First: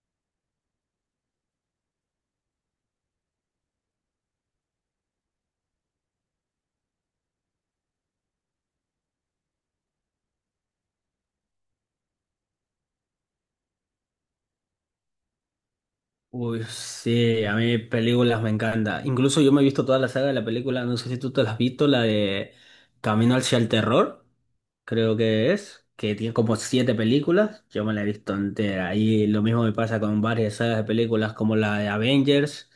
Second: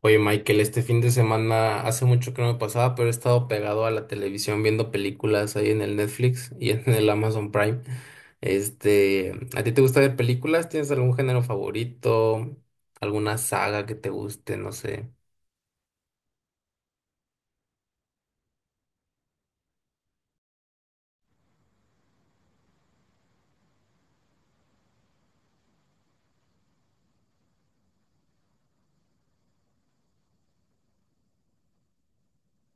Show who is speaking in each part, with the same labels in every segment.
Speaker 1: Oye, Michael, este fin de semana hace mucho que no me pasaba, pero he estado pegado a la televisión viendo películas ahí en el Netflix y en el Amazon Prime. Este, ¿a ti te gusta ver películas? ¿Tienes algún género favorito? ¿Alguna saga que te guste? No sé.
Speaker 2: Uy, sí, a mí películas me encanta. Incluso yo me he visto toda la saga de la película, no sé si tú te la has visto, la de Camino hacia el Terror, creo que es, que tiene como siete películas, yo me la he visto entera. Y lo mismo me pasa con varias sagas de películas como la de Avengers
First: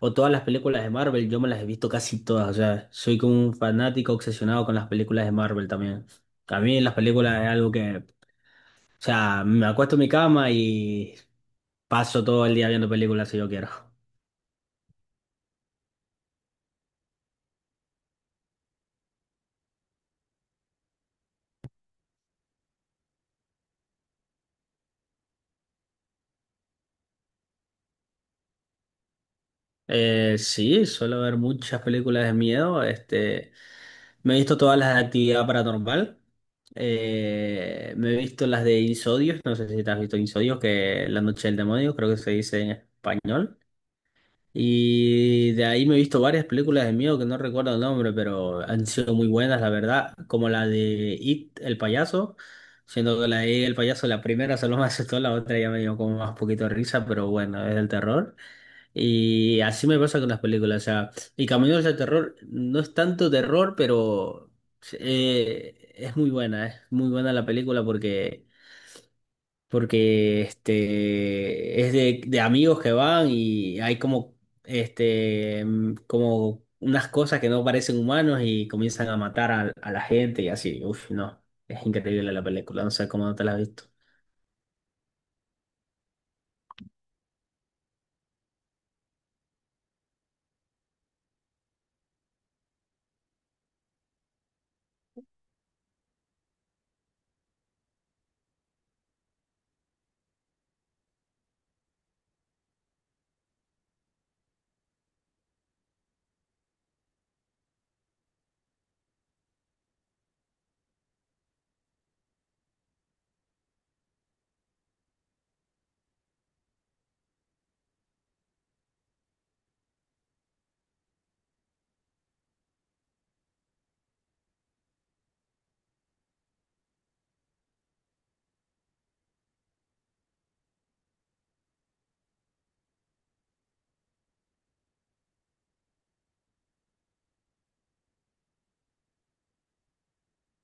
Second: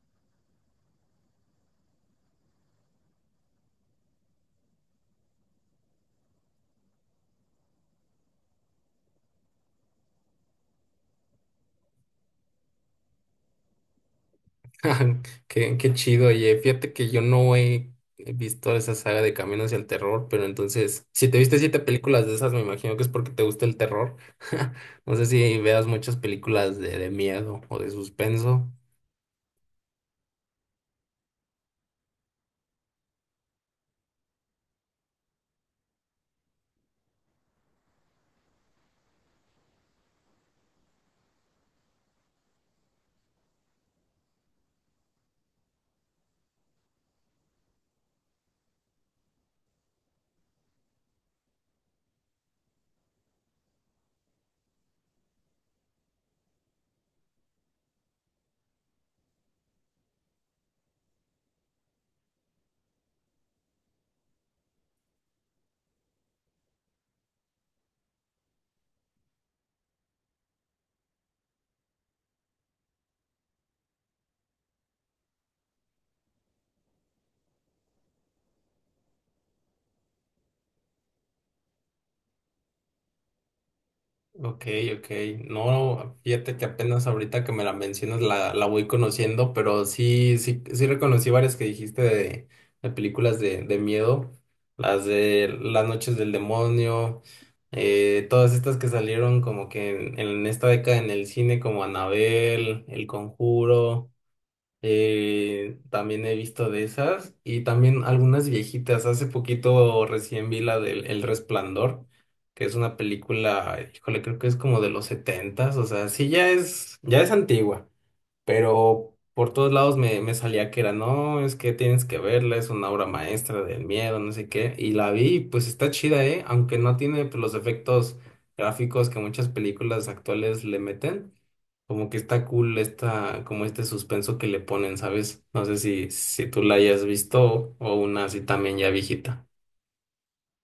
Speaker 2: o todas las películas de Marvel, yo me las he visto casi todas, o sea, soy como un fanático obsesionado con las películas de Marvel también. A mí las películas es algo que, o sea, me acuesto en mi cama y paso todo el día viendo películas si yo quiero.
Speaker 1: Qué chido, oye. Fíjate que yo no he visto esa saga de Camino hacia el Terror, pero entonces, si te viste siete películas de esas, me imagino que es porque te gusta el terror. No sé si veas muchas películas de miedo o de suspenso.
Speaker 2: Sí, suelo ver muchas películas de miedo. Este, me he visto todas las de actividad paranormal. Me he visto las de Insidious. No sé si te has visto Insidious, que La Noche del Demonio, creo que se dice en español. Y de ahí me he visto varias películas de miedo que no recuerdo el nombre, pero han sido muy buenas, la verdad. Como la de It, el payaso. Siendo que la de It, el payaso, la primera solo me asustó, la otra ya me dio como más poquito de risa, pero bueno, es del terror. Y así me pasa con las películas, o sea, y Caminos de Terror no es tanto terror, pero es muy buena la película porque, porque este, es de amigos que van y hay como, este, como unas cosas que no parecen humanos y comienzan a matar a la gente y así, uf, no, es increíble la película, no sé cómo no te la has visto.
Speaker 1: Ok, ok. No, fíjate que apenas ahorita que me la mencionas la voy conociendo, pero sí, sí, sí reconocí varias que dijiste de películas de miedo, las de Las Noches del Demonio, todas estas que salieron como que en esta década en el cine como Anabel, El Conjuro. También he visto de esas y también algunas viejitas. Hace poquito recién vi la del El Resplandor, que es una película, híjole, creo que es como de los setentas, o sea, sí ya es antigua, pero por todos lados me, me salía que era, no, es que tienes que verla, es una obra maestra del miedo, no sé qué, y la vi, y pues está chida, ¿eh? Aunque no tiene pues, los efectos gráficos que muchas películas actuales le meten. Como que está cool esta, como este suspenso que le ponen, ¿sabes? No sé si, si tú la hayas visto o una así también ya viejita.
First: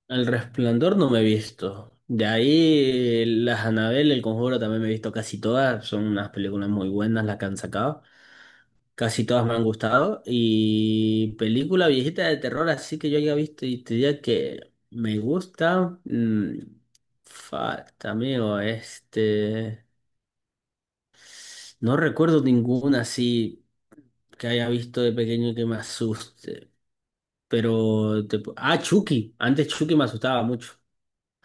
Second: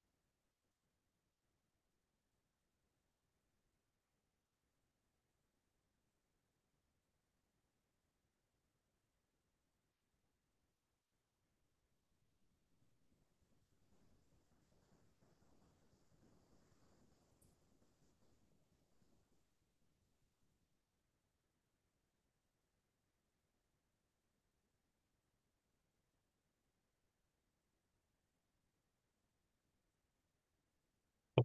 Speaker 2: El Resplandor no me he visto. De ahí, las Anabel, El Conjuro también me he visto casi todas. Son unas películas muy buenas las que han sacado. Casi todas me han gustado. Y película viejita de terror, así que yo haya visto y te diría que me gusta. Falta, amigo, este. No recuerdo ninguna así que haya visto de pequeño que me asuste. Pero. Ah, Chucky. Antes Chucky me asustaba mucho.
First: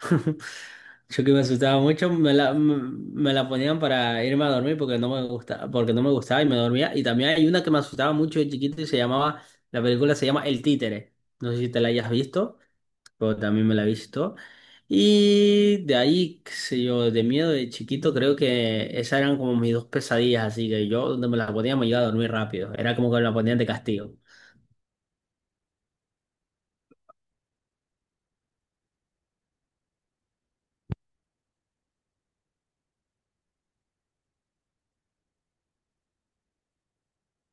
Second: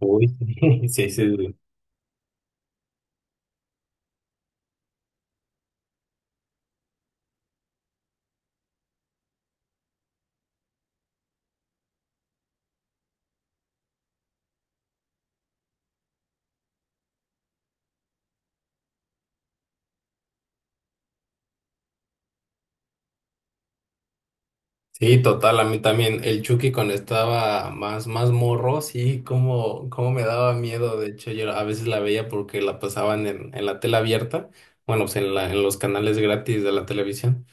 Speaker 1: Uy, sí, sí,
Speaker 2: Yo que
Speaker 1: sí.
Speaker 2: me
Speaker 1: Sí,
Speaker 2: asustaba mucho, me la ponían para irme a dormir porque no me gustaba, porque no me gustaba y me dormía. Y también hay una que me asustaba mucho de chiquito y se llamaba, la película se llama El Títere. No sé si te la hayas visto, pero también me la he visto. Y de ahí, qué sé yo, de miedo de chiquito, creo que esas eran como mis dos pesadillas, así que yo donde me la ponía me iba a dormir rápido. Era como que me la ponían de castigo.
Speaker 1: sí, total, a mí también. El Chucky cuando estaba más, más morro, sí, como, como me daba miedo. De hecho, yo a veces la veía porque la pasaban en la tela abierta, bueno, pues en la, en los canales gratis de la televisión.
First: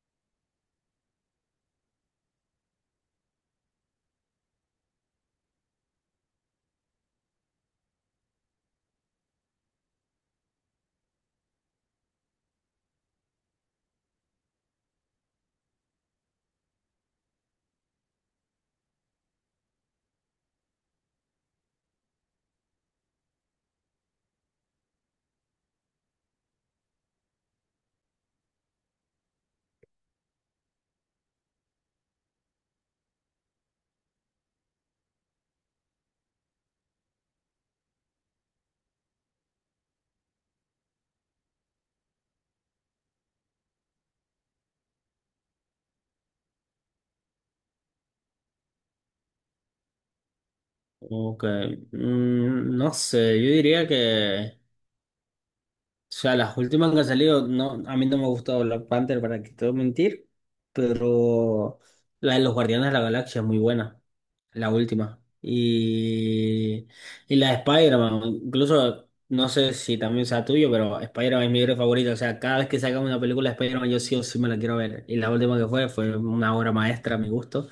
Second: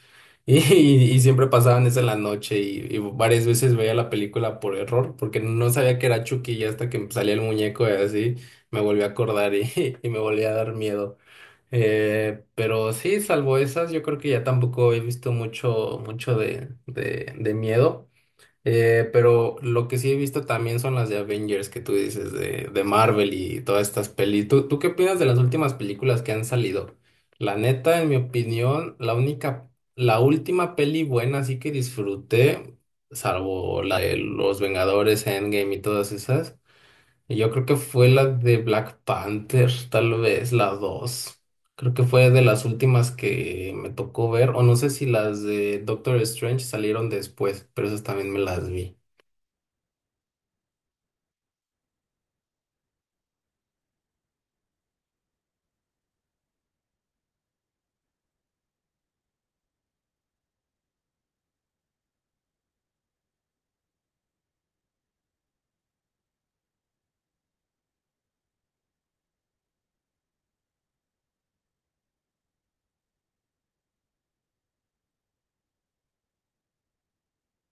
Speaker 1: Y siempre pasaban eso en la noche y varias veces veía la película por error, porque no sabía que era Chucky y hasta que salía el muñeco y así me volví a acordar y, y me volví a dar miedo. Pero sí, salvo esas, yo creo que ya tampoco he visto mucho, mucho de miedo. Pero lo que sí he visto también son las de Avengers que tú dices, de Marvel y todas estas pelis. ¿Tú qué opinas de las últimas películas que han salido? La neta, en mi opinión, la única, la última peli buena así que disfruté, salvo la de Los Vengadores, Endgame y todas esas, y yo creo que fue la de Black Panther, tal vez la dos. Creo que fue de las últimas que me tocó ver, o no sé si las de Doctor Strange salieron después, pero esas también me las vi.
Speaker 2: Como que, no sé, yo diría que... O sea, las últimas que han salido, no, a mí no me ha gustado Black Panther, para que te voy a mentir, pero la de los Guardianes de la Galaxia es muy buena, la última. Y la de Spider-Man, incluso, no sé si también sea tuyo, pero Spider-Man es mi héroe favorito. O sea, cada vez que sacan una película de Spider-Man, yo sí o sí me la quiero ver. Y la última que fue, fue una obra maestra a mi gusto.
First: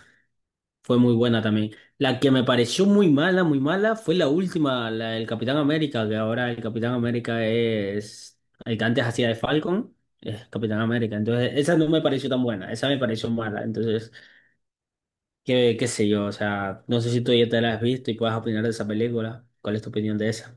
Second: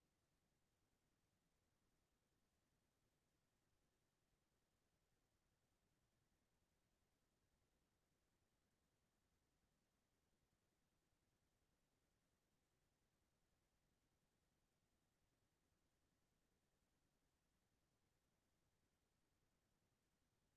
Speaker 2: Fue muy buena también. La que me pareció muy mala, fue la última, la del Capitán América, que ahora el Capitán América es el que antes hacía de Falcon, es Capitán América. Entonces, esa no me pareció tan buena, esa me pareció mala. Entonces, qué, qué sé yo, o sea, no sé si tú ya te la has visto y puedes opinar de esa película. ¿Cuál es tu opinión de esa?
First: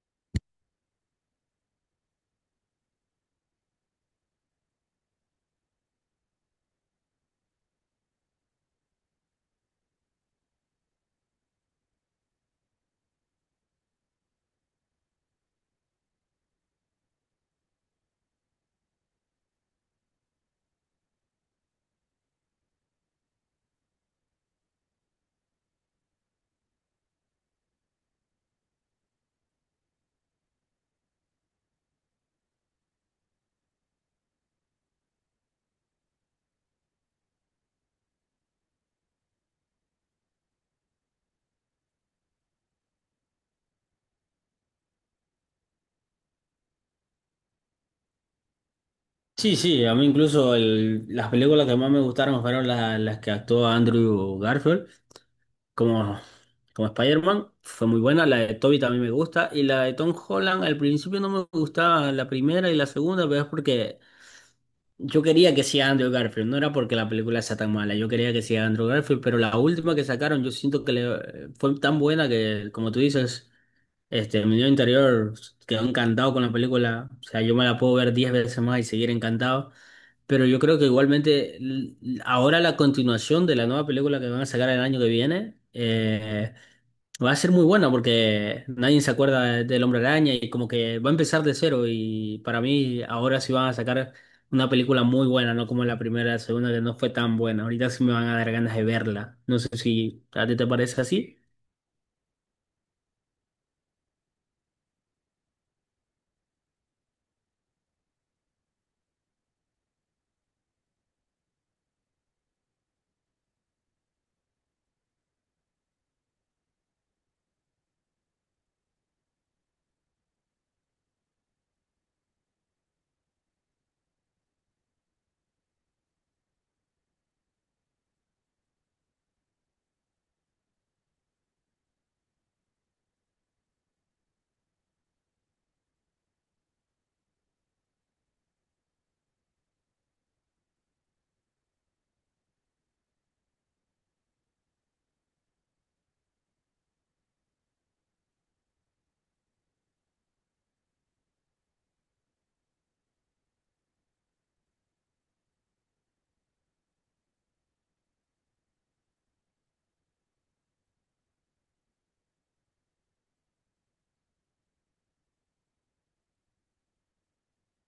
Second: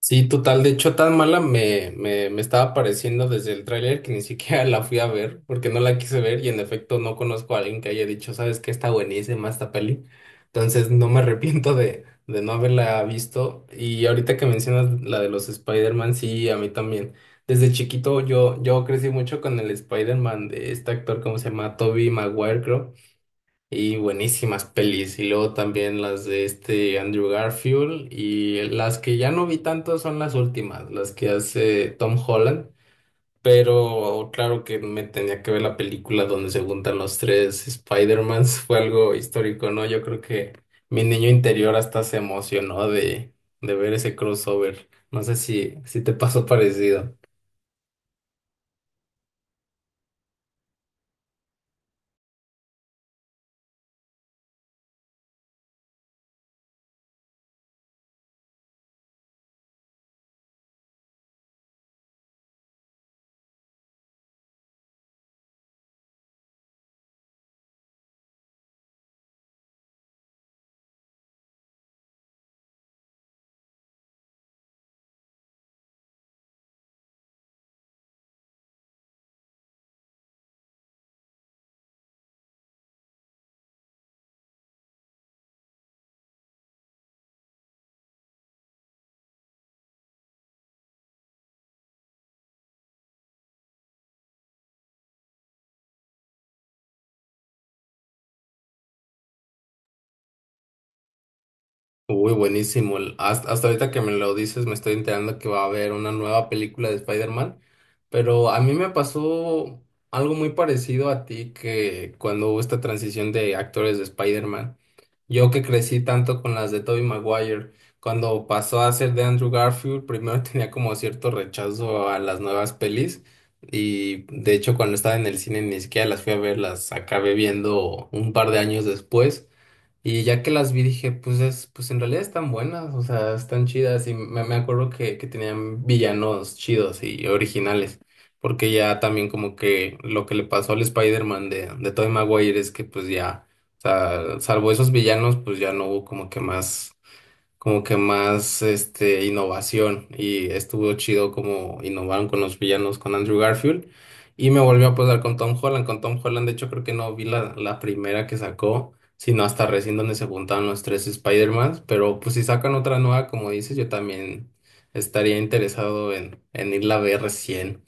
Speaker 1: Sí, total. De hecho, tan mala me, me, me estaba pareciendo desde el tráiler que ni siquiera la fui a ver porque no la quise ver y en efecto no conozco a alguien que haya dicho, ¿sabes qué? Está buenísima esta peli. Entonces no me arrepiento de no haberla visto. Y ahorita que mencionas la de los Spider-Man, sí, a mí también. Desde chiquito yo crecí mucho con el Spider-Man de este actor, ¿cómo se llama? Tobey Maguire, creo. Y buenísimas pelis. Y luego también las de este Andrew Garfield. Y las que ya no vi tanto son las últimas, las que hace Tom Holland. Pero claro que me tenía que ver la película donde se juntan los tres Spider-Mans. Fue algo histórico, ¿no? Yo creo que mi niño interior hasta se emocionó de ver ese crossover. No sé si, si te pasó parecido.
Speaker 2: Sí, sí, a mí incluso las películas que más me gustaron fueron las que actuó Andrew Garfield, como como Spider-Man, fue muy buena. La de Toby también me gusta. Y la de Tom Holland, al principio no me gustaba la primera y la segunda, pero es porque yo quería que sea Andrew Garfield, no era porque la película sea tan mala, yo quería que sea Andrew Garfield, pero la última que sacaron yo siento que le, fue tan buena que, como tú dices, este, mi niño interior quedó encantado con la película, o sea, yo me la puedo ver 10 veces más y seguir encantado, pero yo creo que igualmente ahora la continuación de la nueva película que van a sacar el año que viene, va a ser muy buena porque nadie se acuerda del Hombre Araña y como que va a empezar de cero y para mí ahora sí van a sacar una película muy buena, no como la primera, la segunda que no fue tan buena. Ahorita sí me van a dar ganas de verla. No sé si a ti te parece así.
Speaker 1: Uy, buenísimo. El- Hasta, hasta ahorita que me lo dices, me estoy enterando que va a haber una nueva película de Spider-Man, pero a mí me pasó algo muy parecido a ti que cuando hubo esta transición de actores de Spider-Man. Yo que crecí tanto con las de Tobey Maguire, cuando pasó a ser de Andrew Garfield, primero tenía como cierto rechazo a las nuevas pelis y de hecho cuando estaba en el cine ni siquiera las fui a ver, las acabé viendo un par de años después. Y ya que las vi dije, pues es, pues en realidad están buenas, o sea, están chidas. Y me acuerdo que tenían villanos chidos y originales. Porque ya también como que lo que le pasó al Spider-Man de Tobey Maguire es que pues ya, o sea, salvo esos villanos, pues ya no hubo como que más este innovación y estuvo chido como innovaron con los villanos con Andrew Garfield y me volvió a pasar con Tom Holland. Con Tom Holland de hecho creo que no vi la primera que sacó, sino hasta recién donde se juntaron los tres Spider-Man, pero pues si sacan otra nueva como dices, yo también estaría interesado en irla a ver recién.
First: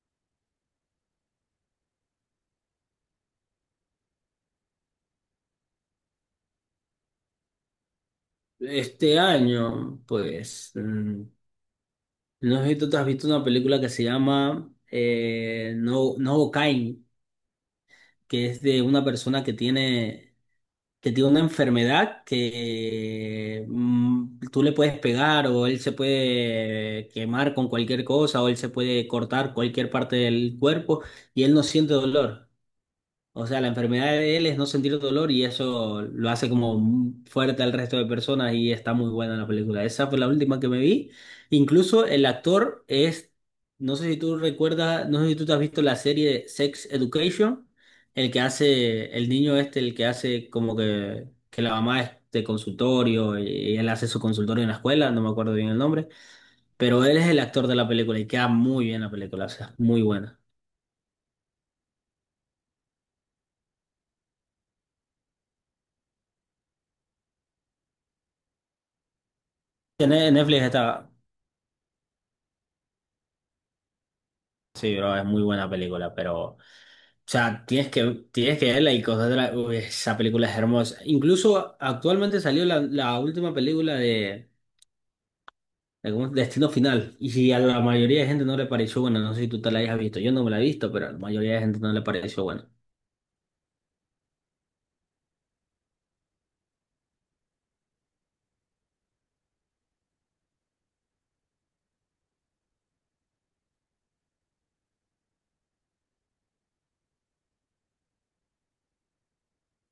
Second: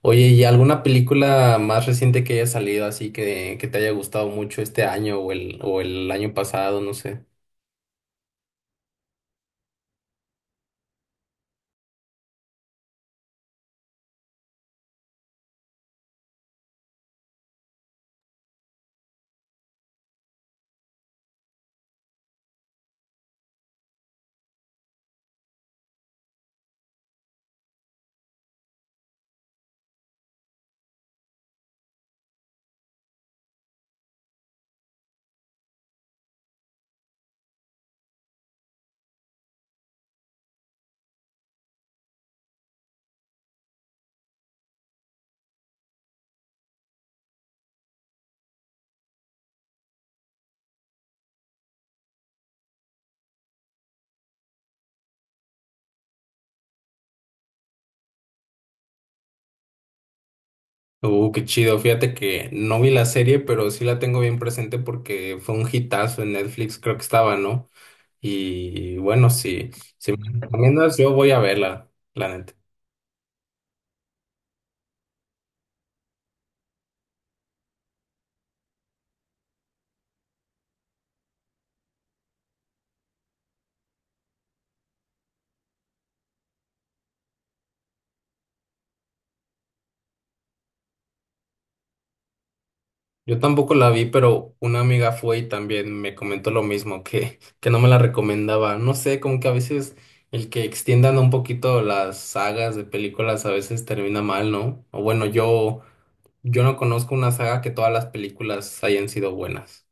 Speaker 1: Oye, ¿y alguna película más reciente que haya salido así que te haya gustado mucho este año o el año pasado, no sé?
Speaker 2: Este año, pues, no sé si tú te has visto una película que se llama No, No Kain, que es de una persona que tiene una enfermedad que tú le puedes pegar o él se puede quemar con cualquier cosa o él se puede cortar cualquier parte del cuerpo y él no siente dolor. O sea, la enfermedad de él es no sentir dolor y eso lo hace como fuerte al resto de personas y está muy buena la película. Esa fue la última que me vi. Incluso el actor es, no sé si tú recuerdas, no sé si tú te has visto la serie Sex Education, el que hace, el niño este, el que hace como que la mamá es de consultorio y él hace su consultorio en la escuela, no me acuerdo bien el nombre, pero él es el actor de la película y queda muy bien la película, o sea, muy buena.
Speaker 1: Qué chido. Fíjate que no vi la serie, pero sí la tengo bien presente porque fue un hitazo en Netflix, creo que estaba, ¿no? Y bueno, si, si
Speaker 2: En
Speaker 1: me
Speaker 2: Netflix
Speaker 1: recomiendas,
Speaker 2: está...
Speaker 1: yo voy a verla, la neta.
Speaker 2: Sí, bro, es muy buena película, pero, o sea, tienes que verla y cosas de la, uy, esa película es hermosa. Incluso actualmente salió la, la última película de ¿cómo es? Destino Final, y si a la mayoría de gente no le pareció buena, no sé si tú te la hayas visto, yo no me la he visto, pero a la mayoría de gente no le pareció buena.
Speaker 1: Yo tampoco la vi, pero una amiga fue y también me comentó lo mismo, que no me la recomendaba. No sé, como que a veces el que extiendan un poquito las sagas de películas a veces termina mal, ¿no? O bueno, yo no conozco una saga que todas las películas hayan sido buenas.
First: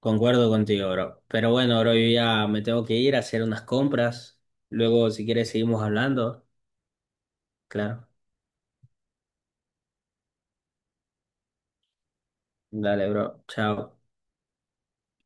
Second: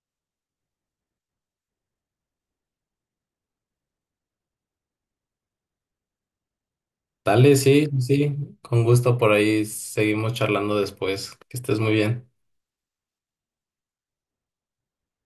Speaker 2: Concuerdo contigo, bro. Pero bueno, bro, yo ya me tengo que ir a hacer unas compras. Luego, si quieres, seguimos hablando.
Speaker 1: Dale, sí,
Speaker 2: Claro.
Speaker 1: sí, con gusto por ahí seguimos charlando después. Que estés muy bien.
Speaker 2: Dale, bro. Chao.